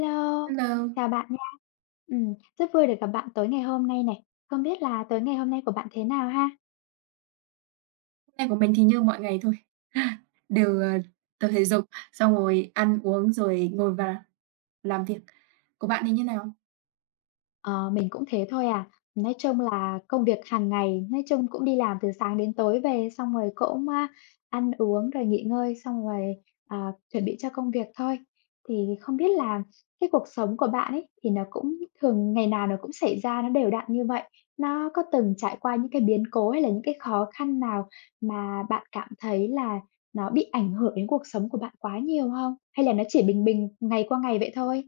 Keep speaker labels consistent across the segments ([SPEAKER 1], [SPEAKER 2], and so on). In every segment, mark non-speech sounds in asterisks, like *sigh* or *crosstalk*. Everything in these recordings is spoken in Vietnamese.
[SPEAKER 1] Lô,
[SPEAKER 2] Hello.
[SPEAKER 1] chào bạn nha. Ừm, rất vui được gặp bạn tối ngày hôm nay này. Không biết là tối ngày hôm nay của bạn thế nào ha?
[SPEAKER 2] Nay của mình thì như mọi ngày thôi, *laughs* đều, ờ, tập thể dục xong rồi ăn uống, rồi ngồi vào làm việc. Của bạn thì như nào?
[SPEAKER 1] Ờ, mình cũng thế thôi à. Nói chung là công việc hàng ngày, nói chung cũng đi làm từ sáng đến tối về, xong rồi cũng, a, ăn uống rồi nghỉ ngơi, xong rồi, ờ, chuẩn bị cho công việc thôi. Thì không biết là cái cuộc sống của bạn ấy thì nó cũng thường ngày nào nó cũng xảy ra, nó đều đặn như vậy. Nó có từng trải qua những cái biến cố hay là những cái khó khăn nào mà bạn cảm thấy là nó bị ảnh hưởng đến cuộc sống của bạn quá nhiều hông? Hay là nó chỉ bình bình, ngày qua ngày vậy thôi?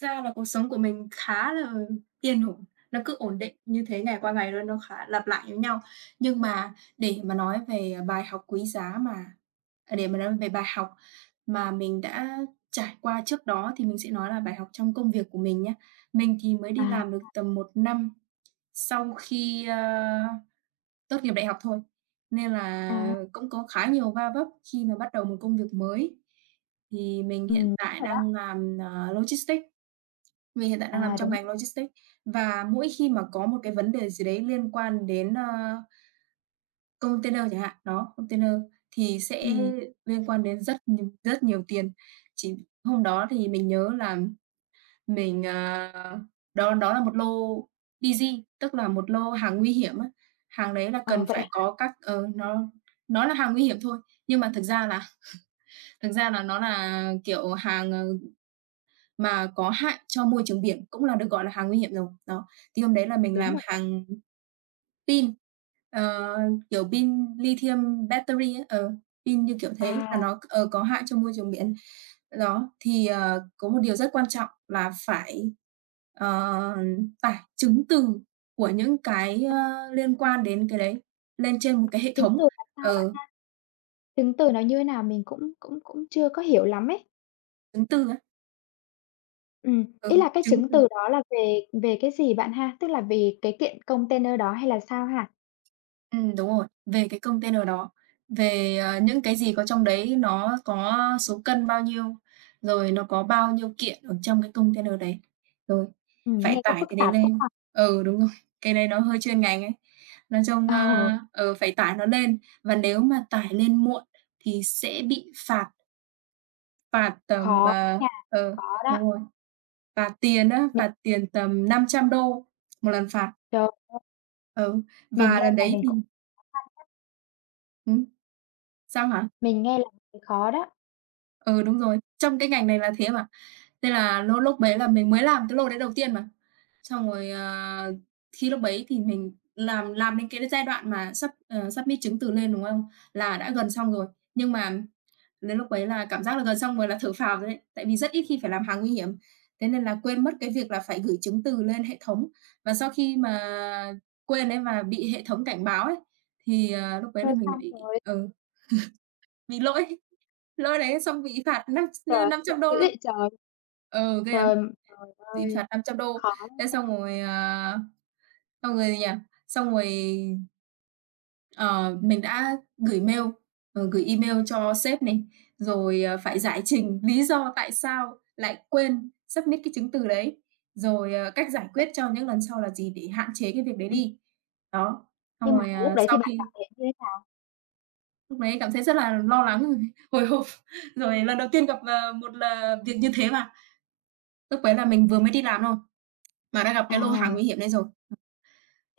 [SPEAKER 2] Thật ra là cuộc sống của mình khá là yên ổn, nó cứ ổn định như thế ngày qua ngày luôn, nó khá lặp lại giống nhau. Nhưng mà để mà nói về, ờ, bài học quý giá mà à, để mà nói về bài học mà mình đã trải qua trước đó thì mình sẽ nói là bài học trong công việc của mình nhá. Mình thì mới đi
[SPEAKER 1] À,
[SPEAKER 2] làm được
[SPEAKER 1] à.
[SPEAKER 2] tầm 1 năm sau khi, ơ, tốt nghiệp đại học thôi, nên là
[SPEAKER 1] À.
[SPEAKER 2] cũng có khá nhiều va vấp khi mà bắt đầu một công việc mới. Thì mình
[SPEAKER 1] Ừm,
[SPEAKER 2] hiện
[SPEAKER 1] đúng
[SPEAKER 2] tại
[SPEAKER 1] rồi
[SPEAKER 2] đang
[SPEAKER 1] đó.
[SPEAKER 2] làm, ờ, logistics. Mình hiện tại đang
[SPEAKER 1] À,
[SPEAKER 2] nằm trong
[SPEAKER 1] đúng
[SPEAKER 2] ngành
[SPEAKER 1] rồi.
[SPEAKER 2] logistics. Và mỗi khi mà có một cái vấn đề gì đấy liên quan đến, ơ container chẳng hạn, đó, container thì sẽ
[SPEAKER 1] Ừm.
[SPEAKER 2] liên quan đến rất nh rất nhiều tiền. Chỉ hôm đó thì mình nhớ là mình ờ, đó đó là một lô DG tức là một lô hàng nguy hiểm á. Hàng đấy là cần
[SPEAKER 1] Ờ, vậy
[SPEAKER 2] phải
[SPEAKER 1] hả?
[SPEAKER 2] có các ờ, nó nó là hàng nguy hiểm thôi. Nhưng mà thực ra là *laughs* thực ra là nó nà, kiểu, hàng, ờ, mà có hại cho môi trường biển, cũng là được gọi là hàng nguy hiểm rồi. Đó. Thì hôm đấy là
[SPEAKER 1] Ừm,
[SPEAKER 2] mình
[SPEAKER 1] đúng
[SPEAKER 2] làm
[SPEAKER 1] rồi đó.
[SPEAKER 2] hàng pin, ờ, kiểu, pin lithium battery ấy. Ờ, pin, kiểu, thế là
[SPEAKER 1] À.
[SPEAKER 2] nó c ờ, có hại cho môi trường biển. Đó, thì, ờ, có một điều rất quan trọng là phải, ờ, tải chứng từ của những cái,
[SPEAKER 1] À.
[SPEAKER 2] ơ, liên quan đến cái đấy lên trên một cái hệ
[SPEAKER 1] Chứng
[SPEAKER 2] thống,
[SPEAKER 1] từ làm sao bạn
[SPEAKER 2] ờ.
[SPEAKER 1] ha? Chứng từ nó như thế nào mình cũng cũng cũng chưa có hiểu lắm ấy.
[SPEAKER 2] Chứng từ á.
[SPEAKER 1] Ừm, ý
[SPEAKER 2] Ừ,
[SPEAKER 1] là cái
[SPEAKER 2] chứng
[SPEAKER 1] chứng
[SPEAKER 2] từ.
[SPEAKER 1] từ đó là về về cái gì bạn ha, tức là về cái kiện container đó, hay là sao ha?
[SPEAKER 2] Ừm, đúng rồi. Về cái container đó, về, ờ, những cái gì có trong đấy nó có số cân bao nhiêu, rồi nó có bao nhiêu kiện ở trong cái container đấy, rồi
[SPEAKER 1] Ừm,
[SPEAKER 2] phải
[SPEAKER 1] nghe có
[SPEAKER 2] tải
[SPEAKER 1] phức
[SPEAKER 2] cái đấy
[SPEAKER 1] tạp quá
[SPEAKER 2] lên.
[SPEAKER 1] ha?
[SPEAKER 2] Ừ, đúng rồi, cái đấy nó hơi chuyên ngành ấy. Nói chung, ơ,
[SPEAKER 1] Ờ.
[SPEAKER 2] ừ, phải tải nó lên và nếu mà tải lên muộn thì sẽ bị phạt. Phạt tầm
[SPEAKER 1] Khó
[SPEAKER 2] ờ,
[SPEAKER 1] nha,
[SPEAKER 2] ờ,
[SPEAKER 1] khó
[SPEAKER 2] đúng
[SPEAKER 1] đó.
[SPEAKER 2] rồi, phạt tiền á,
[SPEAKER 1] Mình
[SPEAKER 2] phạt tiền tầm $500 1 lần phạt.
[SPEAKER 1] Trời ơi!
[SPEAKER 2] Ừ,
[SPEAKER 1] Mình
[SPEAKER 2] và
[SPEAKER 1] nghe
[SPEAKER 2] lần
[SPEAKER 1] là
[SPEAKER 2] đấy
[SPEAKER 1] mình
[SPEAKER 2] thì
[SPEAKER 1] cũng khó khăn đấy.
[SPEAKER 2] Hử? Sao hả?
[SPEAKER 1] Mình nghe là thấy khó đó.
[SPEAKER 2] Ừ, đúng rồi. Trong cái ngành này là thế mà. Nên là lô lúc đấy là mình mới làm cái lô đấy đầu tiên mà. Xong rồi, ờ, thi lúc đấy thì mình làm làm đến cái cái giai đoạn mà sub, ờ, submit chứng từ lên, đúng không? Là đã gần xong rồi. Nhưng mà đến lúc ấy là cảm giác là gần xong rồi là thở phào rồi đấy. Tại vì rất ít khi phải làm hàng nguy hiểm, thế nên là quên mất cái việc là phải gửi chứng từ lên hệ thống. Và sau khi mà quên ấy mà bị hệ thống cảnh báo ấy, thì, ờ, lúc đấy là
[SPEAKER 1] Thôi
[SPEAKER 2] mình lại
[SPEAKER 1] xong
[SPEAKER 2] bị
[SPEAKER 1] rồi!
[SPEAKER 2] ừ, *laughs* bị lỗi, lỗi đấy xong bị phạt năm tr
[SPEAKER 1] Trời
[SPEAKER 2] ơ,
[SPEAKER 1] ơi,
[SPEAKER 2] $500
[SPEAKER 1] dữ
[SPEAKER 2] luôn.
[SPEAKER 1] vậy trời!
[SPEAKER 2] Ừ, ghê lắm.
[SPEAKER 1] Trời, trời
[SPEAKER 2] Bị
[SPEAKER 1] ơi,
[SPEAKER 2] phạt $500,
[SPEAKER 1] khó
[SPEAKER 2] thế
[SPEAKER 1] nha!
[SPEAKER 2] xong rồi, à, xong rồi gì nhở, xong rồi ờ, mình đã gửi mail, ờ, gửi email cho sếp này, rồi, ờ, phải giải trình lý do tại sao lại quên submit cái chứng từ đấy. Rồi, ờ, cách giải quyết cho những lần sau là gì để hạn chế cái việc đấy
[SPEAKER 1] Ừm.
[SPEAKER 2] đi. Đó,
[SPEAKER 1] Nhưng
[SPEAKER 2] xong
[SPEAKER 1] mà
[SPEAKER 2] rồi,
[SPEAKER 1] lúc
[SPEAKER 2] ờ,
[SPEAKER 1] đấy thì
[SPEAKER 2] sau
[SPEAKER 1] bạn cảm
[SPEAKER 2] khi
[SPEAKER 1] thấy như thế nào?
[SPEAKER 2] Lúc đấy cảm thấy rất là lo lắng *unintelligible* hồi hộp, *chuckles* rồi lần đầu tiên gặp, ờ, một là việc như thế mà. Lúc đấy là mình vừa mới đi làm thôi, mà đã gặp
[SPEAKER 1] Ờ.
[SPEAKER 2] cái lô hàng nguy hiểm này rồi.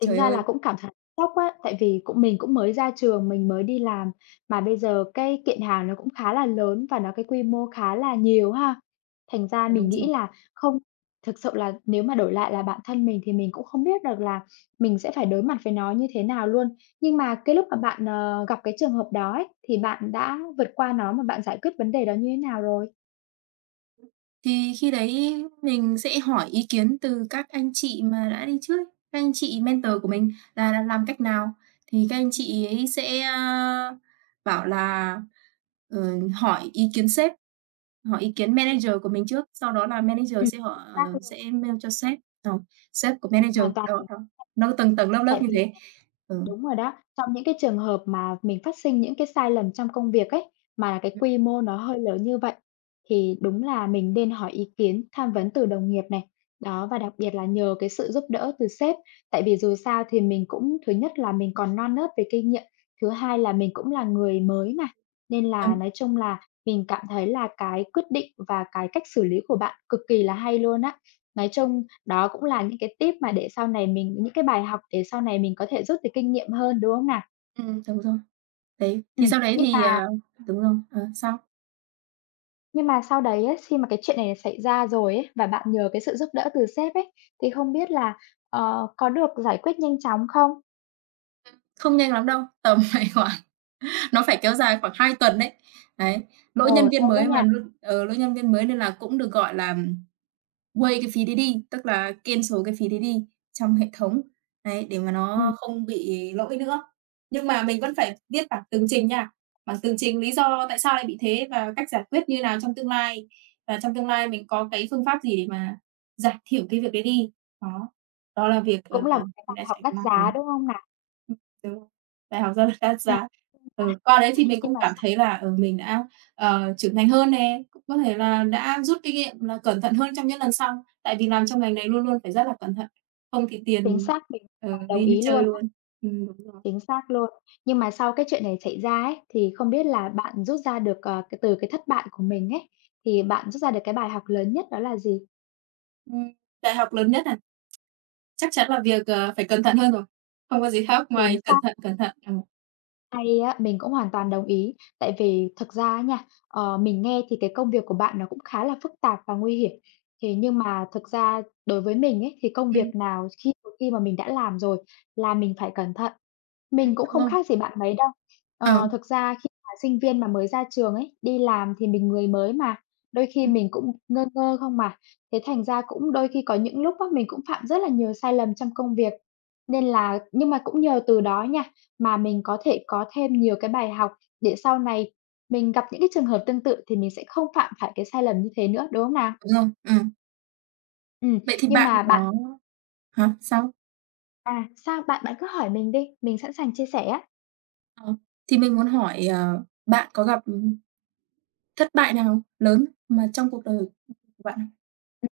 [SPEAKER 1] Tính ra là
[SPEAKER 2] ơi!
[SPEAKER 1] cũng cảm thấy sốc á, tại vì cũng mình cũng mới ra trường, mình mới đi làm. Mà bây giờ cái kiện hàng nó cũng khá là lớn và nó cái quy mô khá là nhiều ha. Thành ra
[SPEAKER 2] Ờ,
[SPEAKER 1] mình
[SPEAKER 2] đúng rồi.
[SPEAKER 1] nghĩ là không thực sự là nếu mà đổi lại là bản thân mình thì mình cũng không biết được là mình sẽ phải đối mặt với nó như thế nào luôn. Nhưng mà cái lúc mà bạn, ờ, gặp cái trường hợp đó ấy, thì bạn đã vượt qua nó mà bạn giải quyết vấn đề đó như thế nào rồi?
[SPEAKER 2] Ừm, thì khi đấy mình sẽ hỏi ý kiến từ các anh chị mà đã đi trước, các anh chị mentor của mình là là làm cách nào? Thì các anh chị ấy sẽ, ơ, bảo là, ờ, hỏi ý kiến sếp, hỏi ý kiến manager của mình trước. Sau đó là
[SPEAKER 1] Ừm,
[SPEAKER 2] manager sẽ họ
[SPEAKER 1] xác
[SPEAKER 2] ờ,
[SPEAKER 1] luôn.
[SPEAKER 2] sẽ mail cho sếp, ờ, sếp của
[SPEAKER 1] Mình
[SPEAKER 2] manager.
[SPEAKER 1] hoàn toàn
[SPEAKER 2] Đó,
[SPEAKER 1] *unintelligible*
[SPEAKER 2] đó, nó tầng tầng lớp lớp
[SPEAKER 1] tại
[SPEAKER 2] như
[SPEAKER 1] vì
[SPEAKER 2] thế. Ừ.
[SPEAKER 1] đúng rồi đó. Trong những cái trường hợp mà mình phát sinh những cái sai lầm trong công việc ấy, mà cái
[SPEAKER 2] Ừm.
[SPEAKER 1] quy mô nó hơi lớn như vậy thì đúng là mình nên hỏi ý kiến, tham vấn từ đồng nghiệp này. Đó, và đặc biệt là nhờ cái sự giúp đỡ từ sếp. Tại vì dù sao thì mình cũng, thứ nhất là mình còn non nớt về kinh nghiệm, thứ hai là mình cũng là người mới mà. Nên là
[SPEAKER 2] Đúng.
[SPEAKER 1] nói chung là mình cảm thấy là cái quyết định và cái cách xử lý của bạn cực kỳ là hay luôn á. Nói chung đó cũng là những cái tip mà để sau này mình những cái bài học để sau này mình có thể rút được kinh nghiệm hơn, đúng không nào?
[SPEAKER 2] Ừm, đúng rồi. Đấy, thì
[SPEAKER 1] Ừm,
[SPEAKER 2] sau đấy
[SPEAKER 1] nhưng
[SPEAKER 2] thì
[SPEAKER 1] mà
[SPEAKER 2] ờ, đúng rồi. Ờ, sau
[SPEAKER 1] Nhưng mà sau đấy á, xi mà cái chuyện này xảy ra rồi ấy, và bạn nhờ cái sự giúp đỡ từ sếp ấy, thì không biết là, ờ, có được giải quyết nhanh chóng không?
[SPEAKER 2] Ừm. Không nhanh lắm đâu, tầm phải khoảng nó phải kéo dài khoảng 2 tuần đấy. Đấy. Lỗi
[SPEAKER 1] Ồ,
[SPEAKER 2] nhân viên
[SPEAKER 1] lâu quá
[SPEAKER 2] mới mà
[SPEAKER 1] nha.
[SPEAKER 2] lỗi ừ, lỗi nhân viên mới nên là cũng được, gọi là waive, cái phí đấy đi, tức là cancel cái phí đấy đi trong hệ thống. Đấy, để mà
[SPEAKER 1] Ừm.
[SPEAKER 2] nó không bị lỗi nữa. Nhưng mà mình vẫn phải viết bản tường trình nha. Bản tường trình lý do tại sao lại bị thế và cách giải quyết như nào trong tương lai. Và trong tương lai mình có cái phương pháp gì để mà giảm thiểu cái việc đấy đi. Đó, đó là việc, ờ,
[SPEAKER 1] Cũng là một cái
[SPEAKER 2] mình
[SPEAKER 1] bài
[SPEAKER 2] đã
[SPEAKER 1] học
[SPEAKER 2] chạy
[SPEAKER 1] đắt
[SPEAKER 2] *unintelligible*
[SPEAKER 1] giá, đúng không nào?
[SPEAKER 2] Ừm, đúng rồi. Bài học rất là đắt
[SPEAKER 1] Ờ.
[SPEAKER 2] giá. Ừ, qua đấy thì
[SPEAKER 1] Nhưng mà
[SPEAKER 2] mình
[SPEAKER 1] nhưng
[SPEAKER 2] cũng
[SPEAKER 1] mà
[SPEAKER 2] cảm
[SPEAKER 1] xong
[SPEAKER 2] thấy là, ừ, mình đã, ờ, trưởng thành hơn nè, cũng có thể là đã rút kinh nghiệm là cẩn thận hơn trong những lần sau. Tại vì làm trong ngành này luôn luôn phải rất là cẩn thận. Không thì
[SPEAKER 1] Chính
[SPEAKER 2] tiền,
[SPEAKER 1] xác, mình
[SPEAKER 2] ờ,
[SPEAKER 1] đồng đồng
[SPEAKER 2] đi như
[SPEAKER 1] ý luôn
[SPEAKER 2] chơi
[SPEAKER 1] á.
[SPEAKER 2] luôn. Ừm, đúng rồi.
[SPEAKER 1] Chính xác luôn. Nhưng mà sau cái chuyện này xảy ra ấy, thì không biết là bạn rút ra được, ờ, cái từ cái thất bại của mình ấy, thì bạn rút ra được cái bài học lớn nhất đó là gì?
[SPEAKER 2] Ừm. Bài học lớn nhất à? Chắc chắn là việc, ờ, phải cẩn thận hơn rồi, không có gì khác
[SPEAKER 1] Chính
[SPEAKER 2] ngoài cẩn
[SPEAKER 1] xác.
[SPEAKER 2] thận, cẩn thận. À.
[SPEAKER 1] Hay á, mình cũng hoàn toàn đồng ý. Tại vì thực ra á nha, ờ, mình nghe thì cái công việc của bạn nó cũng khá là phức tạp và nguy hiểm. Thế nhưng mà thực ra đối với mình ấy, thì công việc
[SPEAKER 2] Ừm.
[SPEAKER 1] nào khi một khi mà mình đã làm rồi là mình phải cẩn thận.
[SPEAKER 2] Ừm.
[SPEAKER 1] Mình cũng
[SPEAKER 2] Đúng
[SPEAKER 1] không
[SPEAKER 2] rồi.
[SPEAKER 1] khác gì bạn mấy đâu. Ờ,
[SPEAKER 2] Ờm.
[SPEAKER 1] thực ra khi mà sinh viên mà mới ra trường ấy, đi làm thì mình người mới mà, đôi khi
[SPEAKER 2] Ừm.
[SPEAKER 1] mình cũng ngơ ngơ không mà. Thế thành ra cũng đôi khi có những lúc á mình cũng phạm rất là nhiều sai lầm trong công việc, nên là nhưng mà cũng nhờ từ đó nha, mà mình có thể có thêm nhiều cái bài học để sau này mình gặp những cái trường hợp tương tự thì mình sẽ không phạm phải cái sai lầm như thế nữa, đúng không nào?
[SPEAKER 2] Đúng rồi, ừm.
[SPEAKER 1] Ừm,
[SPEAKER 2] Vậy thì
[SPEAKER 1] nhưng
[SPEAKER 2] bạn
[SPEAKER 1] mà bạn
[SPEAKER 2] có hả, sao?
[SPEAKER 1] À, sao? Bạn bạn cứ hỏi mình đi, mình sẵn sàng chia sẻ á.
[SPEAKER 2] Ờ. Thì mình muốn hỏi, ờ, bạn có gặp, ừm, thất bại nào lớn mà trong cuộc đời của bạn không?
[SPEAKER 1] Ừm.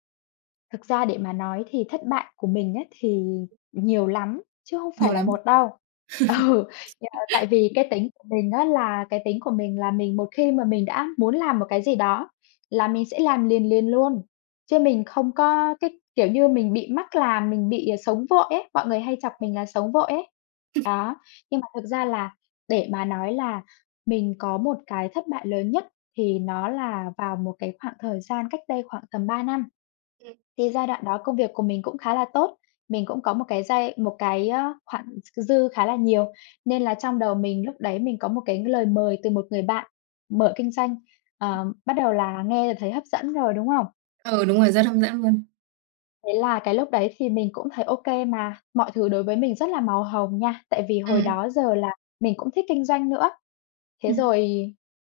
[SPEAKER 1] Thực ra để mà nói thì thất bại của mình á thì nhiều lắm, chứ không phải
[SPEAKER 2] Nhiều
[SPEAKER 1] là
[SPEAKER 2] lắm!
[SPEAKER 1] một đâu. Ừ. Do, à, tại
[SPEAKER 2] *laughs*
[SPEAKER 1] vì cái tính của mình á là cái tính của mình là mình, một khi mà mình đã muốn làm một cái gì đó là mình sẽ làm liền liền luôn. Chứ mình không có cái kiểu như mình bị mắc làm, mình bị sống vội ấy. Mọi người hay chọc mình là sống vội ấy.
[SPEAKER 2] *chuckles*
[SPEAKER 1] Đó, nhưng mà thực ra là để mà nói là mình có một cái thất bại lớn nhất, thì nó là vào một cái khoảng thời gian cách đây khoảng tầm 3 năm.
[SPEAKER 2] Ừm.
[SPEAKER 1] Thì giai đoạn đó công việc của mình cũng khá là tốt. Mình cũng có một cái giai một cái, ơ, khoản k dư khá là nhiều, nên là trong đầu mình lúc đấy mình có một cái lời mời từ một người bạn mở kinh doanh.
[SPEAKER 2] *unintelligible*
[SPEAKER 1] Ờ, bắt đầu là nghe là thấy hấp dẫn rồi, đúng không?
[SPEAKER 2] Ừ, đúng rồi, rất hấp dẫn luôn.
[SPEAKER 1] Thế là cái lúc đấy thì mình cũng thấy ô kê mà, mọi thứ đối với mình rất là màu hồng nha. Tại vì hồi
[SPEAKER 2] Ừm.
[SPEAKER 1] đó giờ là mình cũng thích kinh doanh nữa. Thế
[SPEAKER 2] Ừm.
[SPEAKER 1] rồi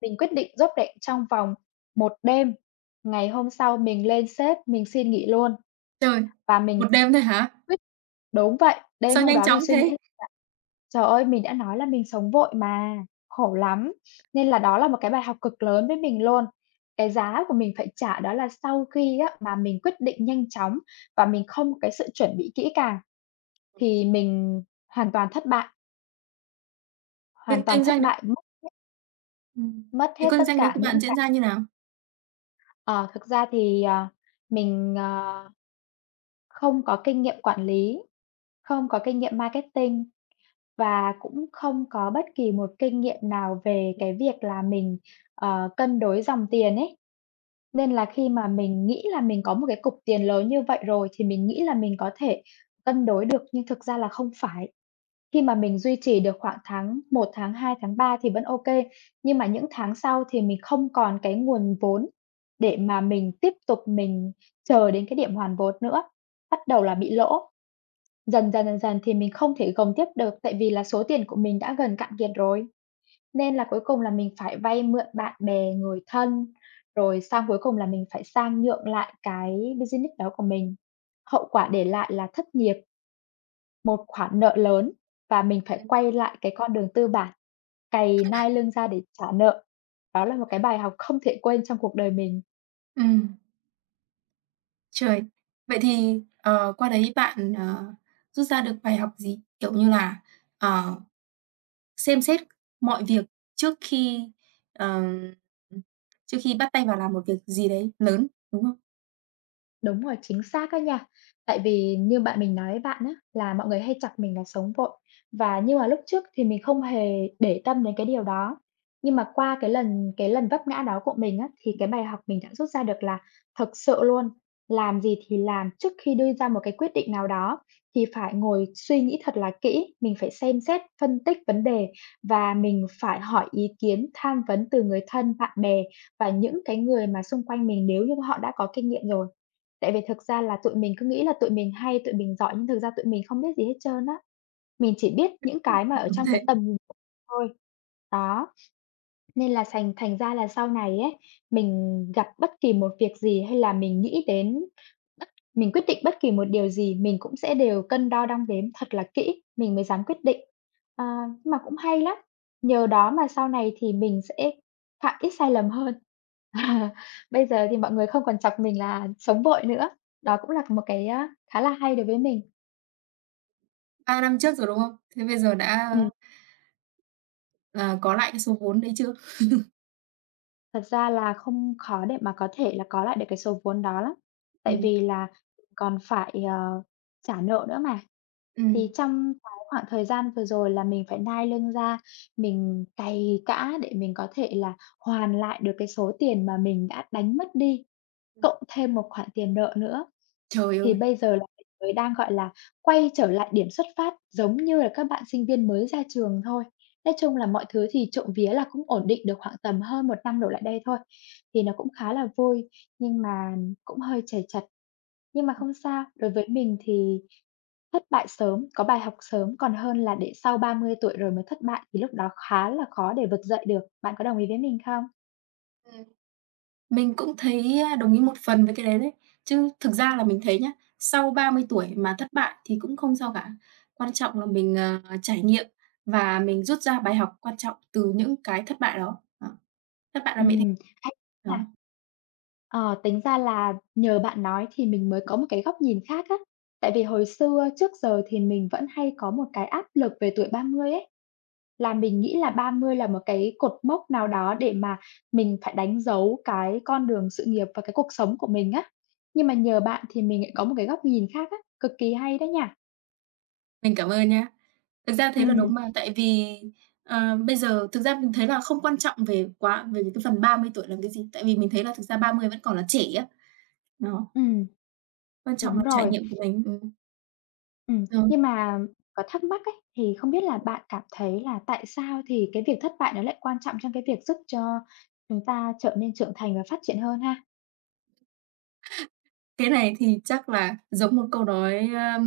[SPEAKER 1] mình quyết định rốp rẻng trong vòng 1 đêm, ngày hôm sau mình lên sếp mình xin nghỉ luôn.
[SPEAKER 2] Trời,
[SPEAKER 1] Và mình
[SPEAKER 2] 1 đêm thôi hả?
[SPEAKER 1] quyết đúng vậy. Đêm
[SPEAKER 2] Sao
[SPEAKER 1] hôm
[SPEAKER 2] nhanh
[SPEAKER 1] đó mình
[SPEAKER 2] chóng
[SPEAKER 1] suy nghĩ là
[SPEAKER 2] thế?
[SPEAKER 1] trời ơi! Mình đã nói là mình sống vội mà, khổ lắm. Nên là đó là một cái bài học cực lớn với mình luôn. Cái giá của mình phải trả đó là sau khi á mà mình quyết định nhanh chóng và mình không có cái sự chuẩn bị kỹ càng thì mình hoàn toàn thất bại. Hoàn
[SPEAKER 2] Việc
[SPEAKER 1] toàn
[SPEAKER 2] kinh
[SPEAKER 1] thất
[SPEAKER 2] doanh đấy
[SPEAKER 1] bại, mất hết.
[SPEAKER 2] Ừm.
[SPEAKER 1] Mất
[SPEAKER 2] Việc
[SPEAKER 1] hết
[SPEAKER 2] con
[SPEAKER 1] tất
[SPEAKER 2] danh đấy
[SPEAKER 1] cả
[SPEAKER 2] của bạn
[SPEAKER 1] những
[SPEAKER 2] diễn
[SPEAKER 1] cái
[SPEAKER 2] ra như nào?
[SPEAKER 1] Ờ, thực ra thì, ờ, mình, ờ, không có kinh nghiệm quản lý, không có kinh nghiệm marketing và cũng không có bất kỳ một kinh nghiệm nào về cái việc là mình, ờ, cân đối dòng tiền ấy. Nên là khi mà mình nghĩ là mình có một cái cục tiền lớn như vậy rồi, thì mình nghĩ là mình có thể cân đối được nhưng thực ra là không phải. Khi mà mình duy trì được khoảng tháng 1, tháng 2, tháng 3 thì vẫn ô kê, nhưng mà những tháng sau thì mình không còn cái nguồn vốn để mà mình tiếp tục mình chờ đến cái điểm hoàn vốn nữa, bắt đầu là bị lỗ. Dần dần, dần dần thì mình không thể gồng tiếp được tại vì là số tiền của mình đã gần cạn kiệt rồi. Nên là cuối cùng là mình phải vay mượn bạn bè, người thân, rồi sang cuối cùng là mình phải sang nhượng lại cái business đó của mình. Hậu quả để lại là thất nghiệp, một khoản nợ lớn, và mình phải quay lại cái con đường tư bản, cày nai lưng ra để trả nợ. Đó là một cái bài học không thể quên trong cuộc đời mình.
[SPEAKER 2] Ừm. Trời! Vậy thì, ờ, qua đấy bạn, ờ, rút ra được bài học gì, kiểu như là, ờ, xem xét mọi việc trước khi, ờ, trước khi bắt tay vào làm một việc gì đấy lớn, đúng không?
[SPEAKER 1] Đúng rồi, chính xác á nha. Tại vì như bạn mình nói với bạn á, là mọi người hay chọc mình là sống vội. Và nhưng mà lúc trước thì mình không hề để tâm đến cái điều đó. Nhưng mà qua cái lần cái lần vấp ngã đó của mình á, thì cái bài học mình đã rút ra được là, thực sự luôn, làm gì thì làm, trước khi đưa ra một cái quyết định nào đó thì phải ngồi suy nghĩ thật là kỹ. Mình phải xem xét, phân tích vấn đề và mình phải hỏi ý kiến, tham vấn từ người thân, bạn bè và những cái người mà xung quanh mình nếu như mà họ đã có kinh nghiệm rồi. Tại vì thực ra là tụi mình cứ nghĩ là tụi mình hay, tụi mình giỏi nhưng thực ra tụi mình không biết gì hết trơn á. Mình chỉ biết những cái mà ở
[SPEAKER 2] Đúng
[SPEAKER 1] trong
[SPEAKER 2] thế.
[SPEAKER 1] cái tầm nhìn *unintelligible* mình thôi, đó. Nên là thành thành ra là sau này á, mình gặp bất kỳ một việc gì hay là mình nghĩ đến bất mình quyết định bất kỳ một điều gì mình cũng sẽ đều cân đo đong đếm thật là kỹ, mình mới dám quyết định. Ờ, nhưng mà cũng hay lắm. Nhờ đó mà sau này thì mình sẽ phạm ít sai lầm hơn. Ờ. Bây giờ thì mọi người không còn chọc mình là sống vội nữa. Đó cũng là một cái, a, khá là hay đối với mình.
[SPEAKER 2] 3 năm trước rồi, đúng không? Thế bây giờ đã
[SPEAKER 1] Ừm.
[SPEAKER 2] ờ, có lại cái số vốn đấy chưa? *laughs*
[SPEAKER 1] Thật ra là không dễ để mà có thể là có lại được cái số vốn đó lắm. Tại
[SPEAKER 2] Ừm.
[SPEAKER 1] vì là còn phải, ờ, trả nợ nữa mà. Thì
[SPEAKER 2] Ừm.
[SPEAKER 1] trong cái khoảng thời gian vừa rồi là mình phải nai lưng ra, mình cày cã để mình có thể là hoàn lại được cái số tiền mà mình đã đánh mất đi,
[SPEAKER 2] Ừm.
[SPEAKER 1] cộng thêm một khoản tiền nợ nữa.
[SPEAKER 2] Trời
[SPEAKER 1] Thì
[SPEAKER 2] ơi!
[SPEAKER 1] bây giờ là mình mới đang, gọi là, quay trở lại điểm xuất phát giống như là các bạn sinh viên mới ra trường thôi. Nói chung là mọi thứ thì trộm vía là cũng ổn định được khoảng tầm hơn 1 năm đổ lại đây thôi. Thì nó cũng khá là vui, nhưng mà cũng hơi trầy trật. Nhưng mà không sao, đối với mình thì thất bại sớm, có bài học sớm, còn hơn là để sau 30 tuổi rồi mới thất bại thì lúc đó khá là khó để vực dậy được. Bạn có đồng ý với mình không?
[SPEAKER 2] Ừm. Mình cũng thấy, ơ, đồng ý một phần với cái đấy đấy. Chứ thực ra là mình thấy nhá, sau 30 tuổi mà thất bại thì cũng không sao cả. Quan trọng là mình, ờ, trải nghiệm và mình rút ra bài học quan trọng từ những cái thất bại đó. Đó. Thất bại là mẹ
[SPEAKER 1] Ừm, hay
[SPEAKER 2] thành
[SPEAKER 1] nha.
[SPEAKER 2] *unintelligible*
[SPEAKER 1] Ờ, tính ra là nhờ bạn nói thì mình mới có một cái góc nhìn khác á. Tại vì hồi xưa trước giờ thì mình vẫn hay có một cái áp lực về tuổi 30 ấy. Là mình nghĩ là 30 là một cái cột mốc nào đó để mà mình phải đánh dấu cái con đường sự nghiệp và cái cuộc sống của mình á. Nhưng mà nhờ bạn thì mình lại có một cái góc nhìn khác á, cực kỳ hay đó nha.
[SPEAKER 2] Mình cảm ơn nhá. Thực ra thế là
[SPEAKER 1] Ừm.
[SPEAKER 2] đúng mà, tại vì, ờ, bây giờ, thực ra mình thấy là không quan trọng về quá về cái phần 30 tuổi làm cái gì. Tại vì mình thấy là thực ra 30 vẫn còn là trẻ á. Đó.
[SPEAKER 1] Ừm.
[SPEAKER 2] Quan trọng
[SPEAKER 1] Đúng
[SPEAKER 2] là trải
[SPEAKER 1] rồi.
[SPEAKER 2] nghiệm của mình, ừm.
[SPEAKER 1] Ừm.
[SPEAKER 2] Ờ.
[SPEAKER 1] Nhưng mà có thắc mắc ấy, thì không biết là bạn cảm thấy là tại sao thì cái việc thất bại nó lại quan trọng trong cái việc giúp cho chúng ta trở nên trưởng thành và phát triển hơn ha?
[SPEAKER 2] Cái này thì chắc là giống một câu nói, ơ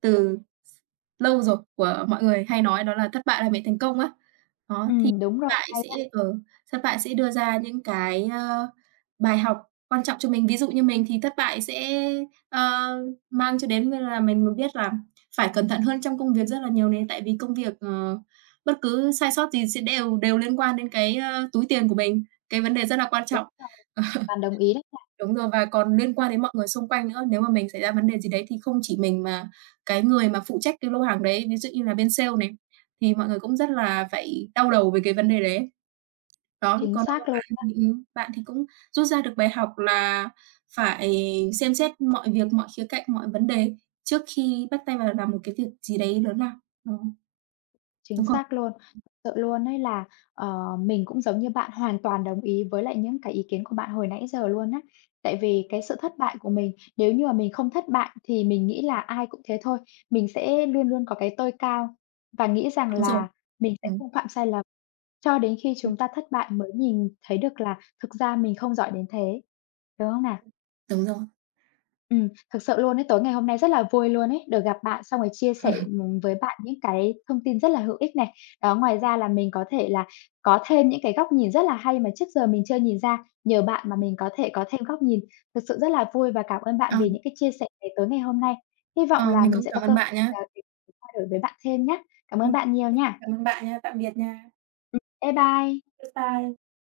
[SPEAKER 2] từ s lâu rồi của mọi người hay nói đó là thất bại là mẹ thành công á. Đó, thì
[SPEAKER 1] Ừm, đúng rồi.
[SPEAKER 2] bại
[SPEAKER 1] Hay
[SPEAKER 2] sẽ
[SPEAKER 1] đó!
[SPEAKER 2] ờ, thất bại sẽ đưa ra những cái, ơ, bài học quan trọng cho mình. Ví dụ như mình thì thất bại sẽ, ơ, mang cho đến như là mình biết là phải cẩn thận hơn trong công việc rất là nhiều nè. Tại vì công việc, ờ, bất cứ sai sót gì sẽ đều đều liên quan đến cái, ơ, túi tiền của mình, cái vấn đề rất là quan
[SPEAKER 1] Đúng
[SPEAKER 2] trọng.
[SPEAKER 1] rồi. Hoàn toàn đồng ý đấy
[SPEAKER 2] *chuckles*
[SPEAKER 1] nha.
[SPEAKER 2] Đúng rồi, và còn liên quan đến mọi người xung quanh nữa. Nếu mà mình xảy ra vấn đề gì đấy thì không chỉ mình mà cái người mà phụ trách cái lô hàng đấy, ví dụ như là bên sale này, thì mọi người cũng rất là phải đau đầu về cái vấn đề đấy ấy. Đó,
[SPEAKER 1] Chính
[SPEAKER 2] còn
[SPEAKER 1] xác
[SPEAKER 2] *unintelligible* bạn,
[SPEAKER 1] luôn đó.
[SPEAKER 2] ừm, ừm, bạn thì cũng rút ra được bài học là phải xem xét mọi việc, mọi khía cạnh, mọi vấn đề trước khi bắt tay vào làm một cái việc gì đấy lớn lao. Ờ.
[SPEAKER 1] Chính
[SPEAKER 2] Đúng không?
[SPEAKER 1] xác luôn. Sự luôn ấy là, ờ, mình cũng giống như bạn, hoàn toàn đồng ý với lại những cái ý kiến của bạn hồi nãy giờ luôn á. Tại vì cái sự thất bại của mình, nếu như mà mình không thất bại thì mình nghĩ là ai cũng thế thôi. Mình sẽ luôn luôn có cái tôi cao và nghĩ rằng
[SPEAKER 2] Đúng rồi.
[SPEAKER 1] là mình sẽ
[SPEAKER 2] Ừm.
[SPEAKER 1] không phạm sai lầm. Cho đến khi
[SPEAKER 2] Ừm.
[SPEAKER 1] chúng ta thất bại mới nhìn thấy được là thực ra mình không giỏi đến thế, đúng hông nào?
[SPEAKER 2] Đúng rồi.
[SPEAKER 1] Ừm, thực sự luôn ấy, tối ngày hôm nay rất là vui luôn ấy, được gặp bạn xong rồi chia sẻ,
[SPEAKER 2] *chuckles*
[SPEAKER 1] ừm, với bạn những cái thông tin rất là hữu ích này. Đó, ngoài ra là mình có thể là có thêm những cái góc nhìn rất là hay mà trước giờ mình chưa nhìn ra, nhờ bạn mà mình có thể có thêm góc nhìn. Thực sự rất là vui và cảm ơn bạn
[SPEAKER 2] Ờ.
[SPEAKER 1] vì những cái chia sẻ này tối ngày hôm nay. Hy vọng
[SPEAKER 2] Ờ,
[SPEAKER 1] là
[SPEAKER 2] mình
[SPEAKER 1] mình
[SPEAKER 2] cũng
[SPEAKER 1] sẽ có
[SPEAKER 2] cảm
[SPEAKER 1] cơ,
[SPEAKER 2] ơn
[SPEAKER 1] ờ,
[SPEAKER 2] bạn nhá.
[SPEAKER 1] *unintelligible* trao đổi với bạn thêm nhá. Cảm ơn
[SPEAKER 2] Ừm.
[SPEAKER 1] bạn nhiều nha!
[SPEAKER 2] Cảm ơn bạn nhá. Tạm biệt nha.
[SPEAKER 1] Ừm, bye bye.
[SPEAKER 2] Bye bye.